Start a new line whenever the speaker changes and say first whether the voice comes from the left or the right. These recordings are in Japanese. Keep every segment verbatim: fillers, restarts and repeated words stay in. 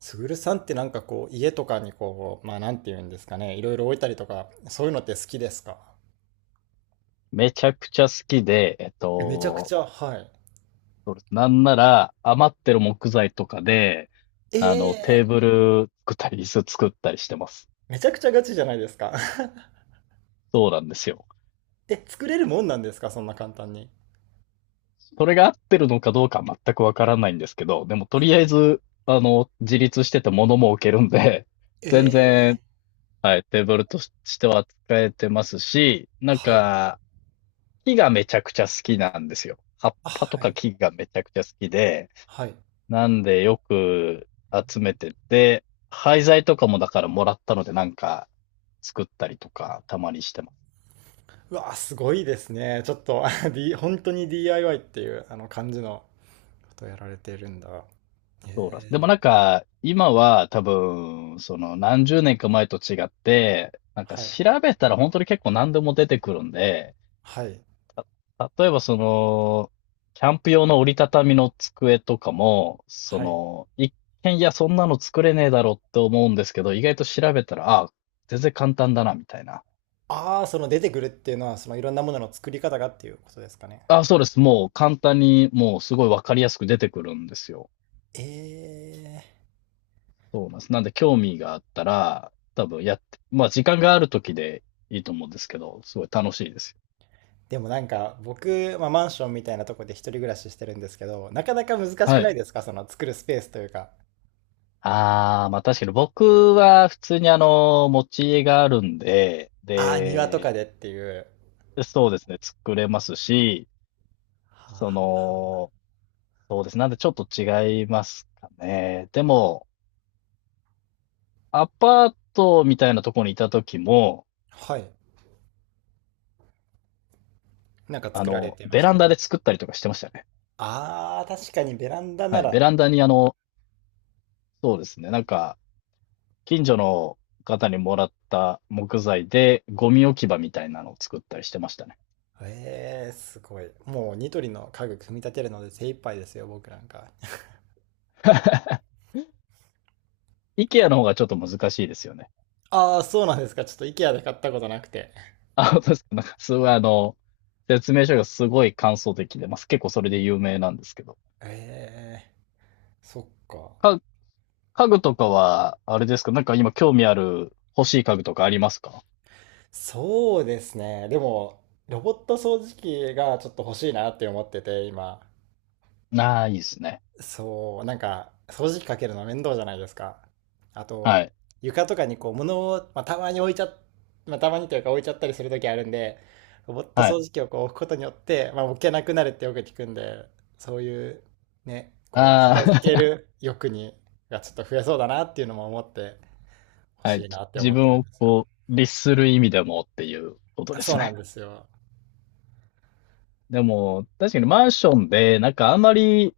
right: すぐるさんってなんかこう、家とかにこう、まあなんていうんですかね、いろいろ置いたりとか、そういうのって好きですか？
left: めちゃくちゃ好きで、えっ
right: めちゃく
left: と、
right: ちゃ、はい。
left: そうです。なんなら余ってる木材とかで、
right: え
left: あの、テー
right: えー。
left: ブル作ったり、椅子作ったりしてます。
right: めちゃくちゃガチじゃないですか。
left: そうなんですよ。
right: え、作れるもんなんですかそんな簡単に。
left: それが合ってるのかどうかは全くわからないんですけど、でもとりあえず、あの、自立してて物も置けるんで、
right: え
left: 全然、
right: えー。
left: はい、テーブルとしては使えてますし、なん
right: はい。
left: か、木がめちゃくちゃ好きなんですよ。葉っ
right: あ、
left: ぱと
right: は
left: か
right: い。
left: 木がめちゃくちゃ好きで、
right: はい。
left: なんでよく集めてて、廃材とかもだからもらったのでなんか作ったりとかたまにしてます。
right: うわ、すごいですね。ちょっと、あ D、本当に ディーアイワイ っていうあの感じのことをやられてるんだ。
left: そうです。で
right: え
left: も
right: え。
left: なんか今は多分その何十年か前と違って、なんか
right: はい。
left: 調べたら本当に結構何でも出てくるんで、
right: はい。
left: た例えばそのキャンプ用の折りたたみの机とかも、そ
right: はい。
left: の一見いやそんなの作れねえだろって思うんですけど、意外と調べたら、ああ、全然簡単だなみたいな。
right: ああ、その出てくるっていうのは、そのいろんなものの作り方がっていうことですかね？
left: あ、そうです。もう簡単に、もうすごいわかりやすく出てくるんですよ。
right: え
left: そうなんです。なんで興味があったら、多分やって、まあ時間がある時でいいと思うんですけど、すごい楽しいですよ。
right: ー、でもなんか僕、まあ、マンションみたいなとこで一人暮らししてるんですけど、なかなか難しく
left: は
right: な
left: い。
right: いですかその作るスペースというか？
left: ああ、まあ確かに僕は普通にあの、持ち家があるんで、
right: ああ、庭と
left: で、
right: かでっていう。
left: そうですね、作れますし、そ
right: はあ、
left: の、そうです。なんでちょっと違いますかね。でも、アパートみたいなところにいた時も、
right: はい。なんか
left: あ
right: 作られ
left: の、
right: てま
left: ベ
right: し
left: ラ
right: た？
left: ンダで作ったりとかしてましたね。
right: ああ、確かにベランダな
left: はい、ベ
right: ら。
left: ランダにあの、そうですね、なんか、近所の方にもらった木材で、ゴミ置き場みたいなのを作ったりしてましたね。
right: えー、すごい。もうニトリの家具組み立てるので精一杯ですよ、僕なんか。
left: IKEA の方がちょっと難しいですよね。
right: ああ、そうなんですか。ちょっと IKEA で買ったことなくて。
left: あ、本当ですか。なんか、すごいあの、説明書がすごい簡素的で、まあ、結構それで有名なんですけど。
right: ええー、そっか。
left: か、家具とかは、あれですか、なんか今興味ある欲しい家具とかありますか？
right: そうですね。でも、ロボット掃除機がちょっと欲しいなって思ってて、今。
left: ああー、いいですね。
right: そう、なんか、掃除機かけるの面倒じゃないですか。あと、
left: はい。
right: 床とかにこう、物を、まあ、たまに置いちゃ、まあ、たまにというか置いちゃったりする時あるんで、ロボット
left: はい。
right: 掃除機をこう置くことによって、まあ、置けなくなるってよく聞くんで、そういう、ね、こう、片付け
left: あ
right: る欲に、がちょっと増えそうだなっていうのも思って、欲
left: あ、は
right: し
left: い。
right: いなって思
left: 自
right: っ
left: 分
right: てるん
left: を
right: ですよ。
left: こう、律する意味でもっていうこと
right: あ、
left: で
right: そ
left: す
right: うなん
left: ね。
right: ですよ。
left: でも、確かにマンションで、なんかあんまり、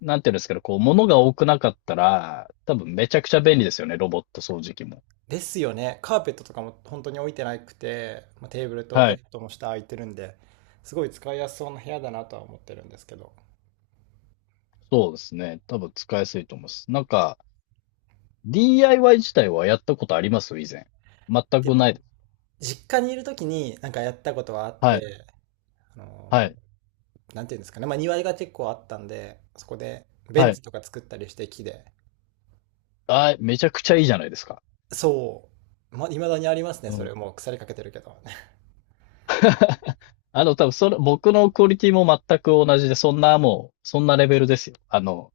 left: なんていうんですけど、こう、物が多くなかったら、多分めちゃくちゃ便利ですよね、ロボット掃除機も。
right: ですよね。カーペットとかも本当に置いてなくて、まあ、テーブルと
left: は
right: ベ
left: い。
right: ッドの下空いてるんで、すごい使いやすそうな部屋だなとは思ってるんですけど。
left: そうですね。多分使いやすいと思います。なんか、ディーアイワイ 自体はやったことあります、以前。全
right: で
left: くない
right: も、
left: です。
right: 実家にいる時になんかやったことはあっ
left: はい。
right: て、あ
left: は
right: の
left: い。
right: ー、なんていうんですかね。まあ庭が結構あったんで、そこでベ
left: は
right: ン
left: い。
right: チとか作ったりして木で。
left: あー、めちゃくちゃいいじゃないですか。
right: そう。ま、未だにありますね。
left: う
right: そ
left: ん。
right: れもう腐りかけてるけど。
left: あの、多分それ、僕のクオリティも全く同じで、そんなもう、そんなレベルですよ。あの、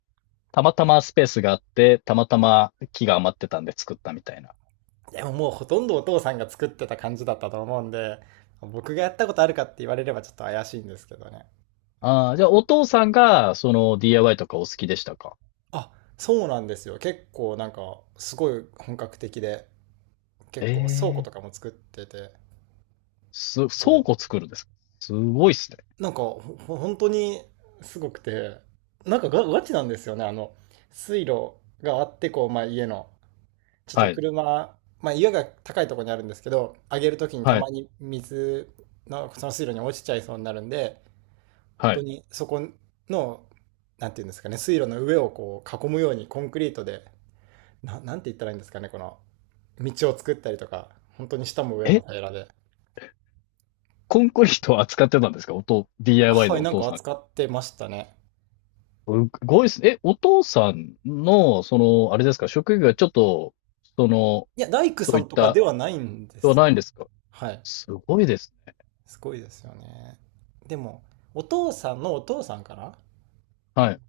left: たまたまスペースがあって、たまたま木が余ってたんで作ったみたいな。
right: でももうほとんどお父さんが作ってた感じだったと思うんで、僕がやったことあるかって言われればちょっと怪しいんですけどね。
left: ああ、じゃあお父さんが、その ディーアイワイ とかお好きでしたか？
right: あ、そうなんですよ。結構なんか、すごい本格的で、結構倉庫
left: ええ、
right: とかも作ってて、
left: す、
right: 綺
left: 倉
right: 麗。
left: 庫作るんですか？すごいっすね。
right: なんか、ほ、ほ本当にすごくて、なんかガ、ガチなんですよね。あの、水路があって、こう、まあ家の、ちょっと
left: はい、
right: 車、まあ家が高いところにあるんですけど、上げるときにた
left: はい、
right: まに水、のその水路に落ちちゃいそうになるんで、本
left: は
right: 当
left: い。
right: にそこの、なんていうんですかね、水路の上をこう囲むようにコンクリートで、な、なんて言ったらいいんですかね、この、道を作ったりとか、本当に下も上
left: え、
right: も平らで。
left: コンクリートを扱ってたんですか、おと、ディーアイワイ
right: は
left: で
right: い、
left: お
right: なん
left: 父
right: か
left: さん。
right: 扱ってましたね。
left: すごいっすね。え、お父さんの、その、あれですか、職業がちょっと、その、
right: いや、大工
left: そ
right: さ
left: ういっ
right: んとか
left: た、
right: ではないんで
left: では
right: すよ。
left: ないんですか？
right: はい。
left: すごいですね。
right: すごいですよね。でも、お父さんのお父さんかな、
left: は
right: ん、
left: い、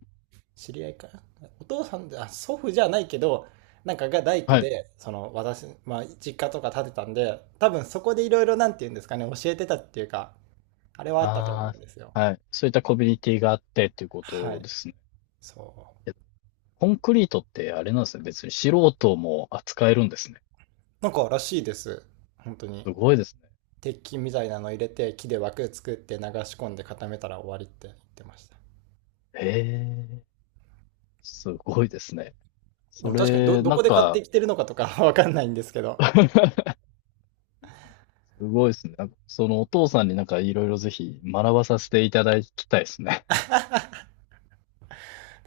right: 知り合いかな、お父さんで、あ、祖父じゃないけど、なんかが大工
left: はい。
right: で、その私、まあ、実家とか建てたんで、多分そこでいろいろなんて言うんですかね、教えてたっていうか、あれはあったと思
left: あ
right: うんですよ。
left: あ、はい。そういったコミュニティがあってっていうこ
right: は
left: と
right: い。
left: ですね。
right: そう。
left: コンクリートってあれなんですね。別に素人も扱えるんですね。
right: なんからしいです。本当に。
left: すごいですね。
right: 鉄筋みたいなの入れて木で枠作って流し込んで固めたら終わりって言ってました。
left: へえ、すごいですね。
right: で
left: そ
right: も確かにど
left: れ、
right: ど
left: なん
right: こで買って
left: か、
right: きてるのかとかわかんないんですけど。
left: すごいですね。なんかそのお父さんになんかいろいろぜひ学ばさせていただきたいですね。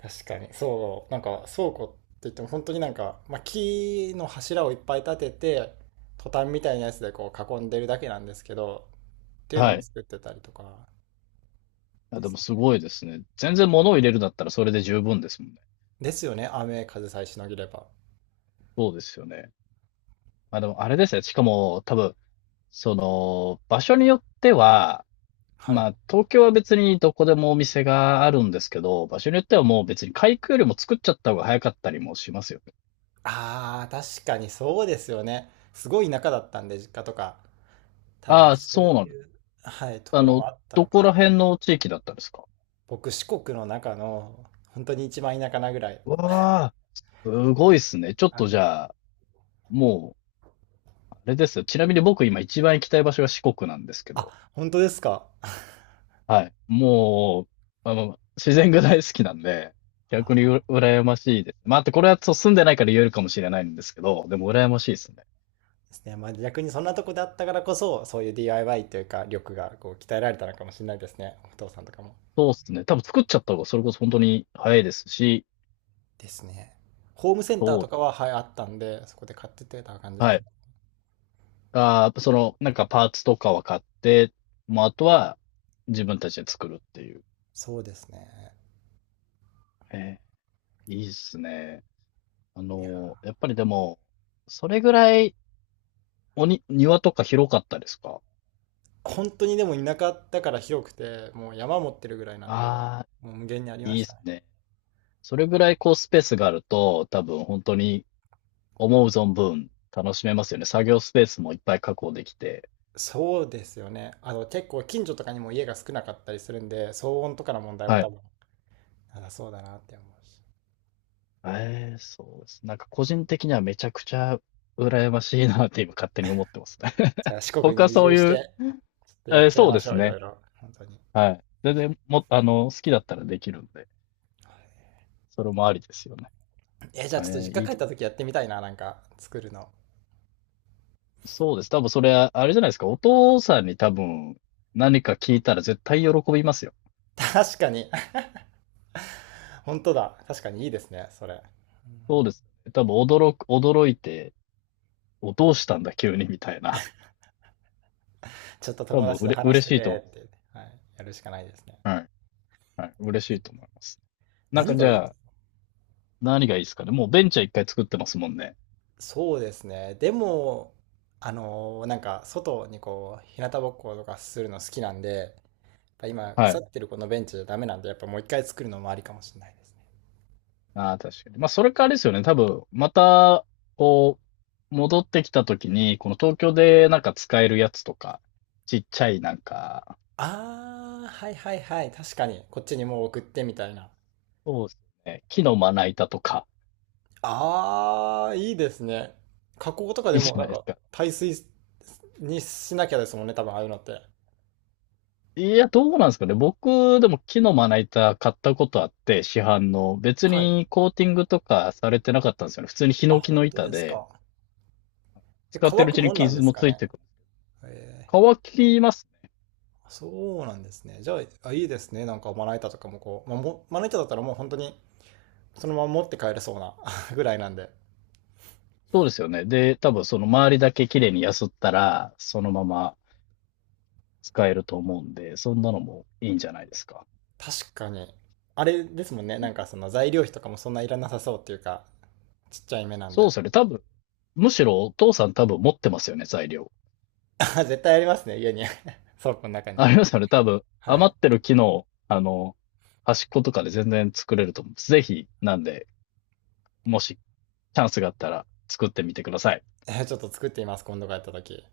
right: 確かに、そう、なんか倉庫って言っても本当になんか、まあ、木の柱をいっぱい立ててトタンみたいなやつでこう囲んでるだけなんですけどっ ていうの
left: は
right: も
left: い。
right: 作ってたりとか。
left: あ、
right: で
left: で
right: す
left: もす
right: ね。
left: ごいですね。全然物を入れるんだったらそれで十分ですもんね。
right: ですよね、雨風さえしのげれば。
left: そうですよね。あ、でもあれですね。しかも多分、その、場所によっては、
right: は
left: ま
right: い。
left: あ、東京は別にどこでもお店があるんですけど、場所によってはもう別に開くよりも作っちゃった方が早かったりもしますよね。
right: あー、確かにそうですよね。すごい田舎だったんで実家とか、多分
left: ああ、
right: そ
left: そう
right: う
left: なんです。
right: いう、はい、と
left: あ
right: ころ
left: の、
right: もあった
left: ど
right: のかな。
left: こら辺の地域だったんですか？
right: 僕、四国の中の、本当に一番田舎なぐらい。
left: わあ、すごいっすね。ちょっ
right: あ
left: とじ
right: の、
left: ゃあ、もう、あれですよ。ちなみに僕今一番行きたい場所が四国なんですけど、
right: あ、本当ですか。
left: はい。もう、あの、自然が大好きなんで、逆に
right: あ
left: うら羨ましいです。まあ、あとこれはそう住んでないから言えるかもしれないんですけど、でも羨ましいですね。
right: ー、ですね。まあ逆にそんなとこであったからこそ、そういう ディーアイワイ というか、力がこう鍛えられたのかもしれないですね。お父さんとかも。
left: そうっすね。多分作っちゃった方がそれこそ本当に早いですし、
right: ですね。ホームセンター
left: そう
right: と
left: で
right: かは、
left: す。
right: はい、あったんで、そこで買ってってた感じで
left: は
right: すね。
left: い。あー、やっぱその、なんかパーツとかは買って、もうあとは自分たちで作るっていう。
right: そうですね。
left: えー、いいっすね。あ
right: いや、
left: のー、やっぱりでも、それぐらいおに、庭とか広かったですか？
right: 本当にでも田舎だから広くて、もう山持ってるぐらいなんで、
left: ああ
right: もう無限にあり
left: ー、
right: ま
left: いい
right: し
left: っ
right: た
left: す
right: ね。
left: ね。それぐらいこうスペースがあると、多分本当に思う存分楽しめますよね。作業スペースもいっぱい確保できて。
right: そうですよね。あの、結構近所とかにも家が少なかったりするんで、騒音とかの問題も
left: は
right: 多
left: い。
right: 分なさそうだなって思うし。
left: ええ、そうです。なんか個人的にはめちゃくちゃ羨ましいなって今勝手に思ってますね。
right: じゃ あ四国
left: 僕
right: に
left: は
right: 移
left: そう
right: 住し
left: いう、
right: て、ちょっとや
left: えー
right: っちゃい
left: そう
right: ま
left: で
right: し
left: す
right: ょう、いろ
left: ね。
right: いろ。本当に。
left: はい。全然も、あの、好きだったらできるんで、それもありですよね。
right: え、じゃあ
left: え
right: ちょっと
left: ー
right: 実家
left: いい
right: 帰っ
left: で
right: た時やってみたいな、なんか作るの。
left: す。そうです。多分それは、あれじゃないですか。お父さんに多分何か聞いたら絶対喜びますよ。
right: 確かに、本当だ。確かにいいですね、それ。
left: そうです。多分驚く、驚いて、お、どうしたんだ急にみたいな。
right: ちょっと
left: 多
right: 友
left: 分
right: 達
left: う
right: と
left: れ、
right: 話し
left: 嬉
right: て
left: しいと思
right: て
left: い
right: って、はい、やるしかないですね。
left: ます。はい。はい。嬉しいと思います。なん
right: 何
left: かじ
right: がいい？
left: ゃあ、何がいいですかね。もうベンチャー一回作ってますもんね。
right: そうですね。でも、あのーなんか外にこう、日向ぼっことかするの好きなんで、ぱ今、
left: は
right: 腐
left: い。
right: ってるこのベンチじゃダメなんで、やっぱもういっかい作るのもありかもしれないですね。
left: ああ、確かに。まあ、それからあれですよね。多分、また、こう、戻ってきた時に、この東京でなんか使えるやつとか、ちっちゃいなんか、
right: あー、はいはいはい。確かに、こっちにもう送ってみたいな。
left: そうですね。木のまな板とか、
right: あー、いいですね。加工とか
left: い
right: で
left: いじ
right: も
left: ゃ
right: な
left: ない
right: ん
left: です
right: か、
left: か。
right: 耐水にしなきゃですもんね、多分ああいうのって。
left: いや、どうなんですかね。僕、でも木のまな板買ったことあって、市販の。別
right: はい。
left: にコーティングとかされてなかったんですよね。普通にヒ
right: あ、
left: ノキの
right: 本当
left: 板
right: です
left: で、
right: か。え、
left: 使って
right: 乾
left: るう
right: く
left: ち
right: も
left: に
right: んなんで
left: 傷
right: す
left: も
right: か
left: つい
right: ね。
left: てくる。
right: え
left: 乾きます。
right: ー、そうなんですね。じゃあ、あ、いいですね。なんかまな板とかもこう、まあ、もまな板だったらもう本当にそのまま持って帰れそうな ぐらいなんで。
left: そうですよね。で、多分その周りだけ綺麗にやすったら、そのまま使えると思うんで、そんなのもいいんじゃないですか。
right: 確かに。あれですもんね。
left: う
right: な
left: ん、
right: んかその材料費とかもそんないらなさそうっていうか、ちっちゃい目なん
left: そうで
right: で。
left: すよね。多分、むしろお父さん多分持ってますよね、材料。
right: あ、絶対ありますね、家に。倉庫の中に。
left: ありますよね。多分、
right: はい。
left: 余ってる木の、あの、端っことかで全然作れると思う。ぜひ、なんで、もしチャンスがあったら作ってみてください。
right: えーちょっと作ってみます、今度帰った時。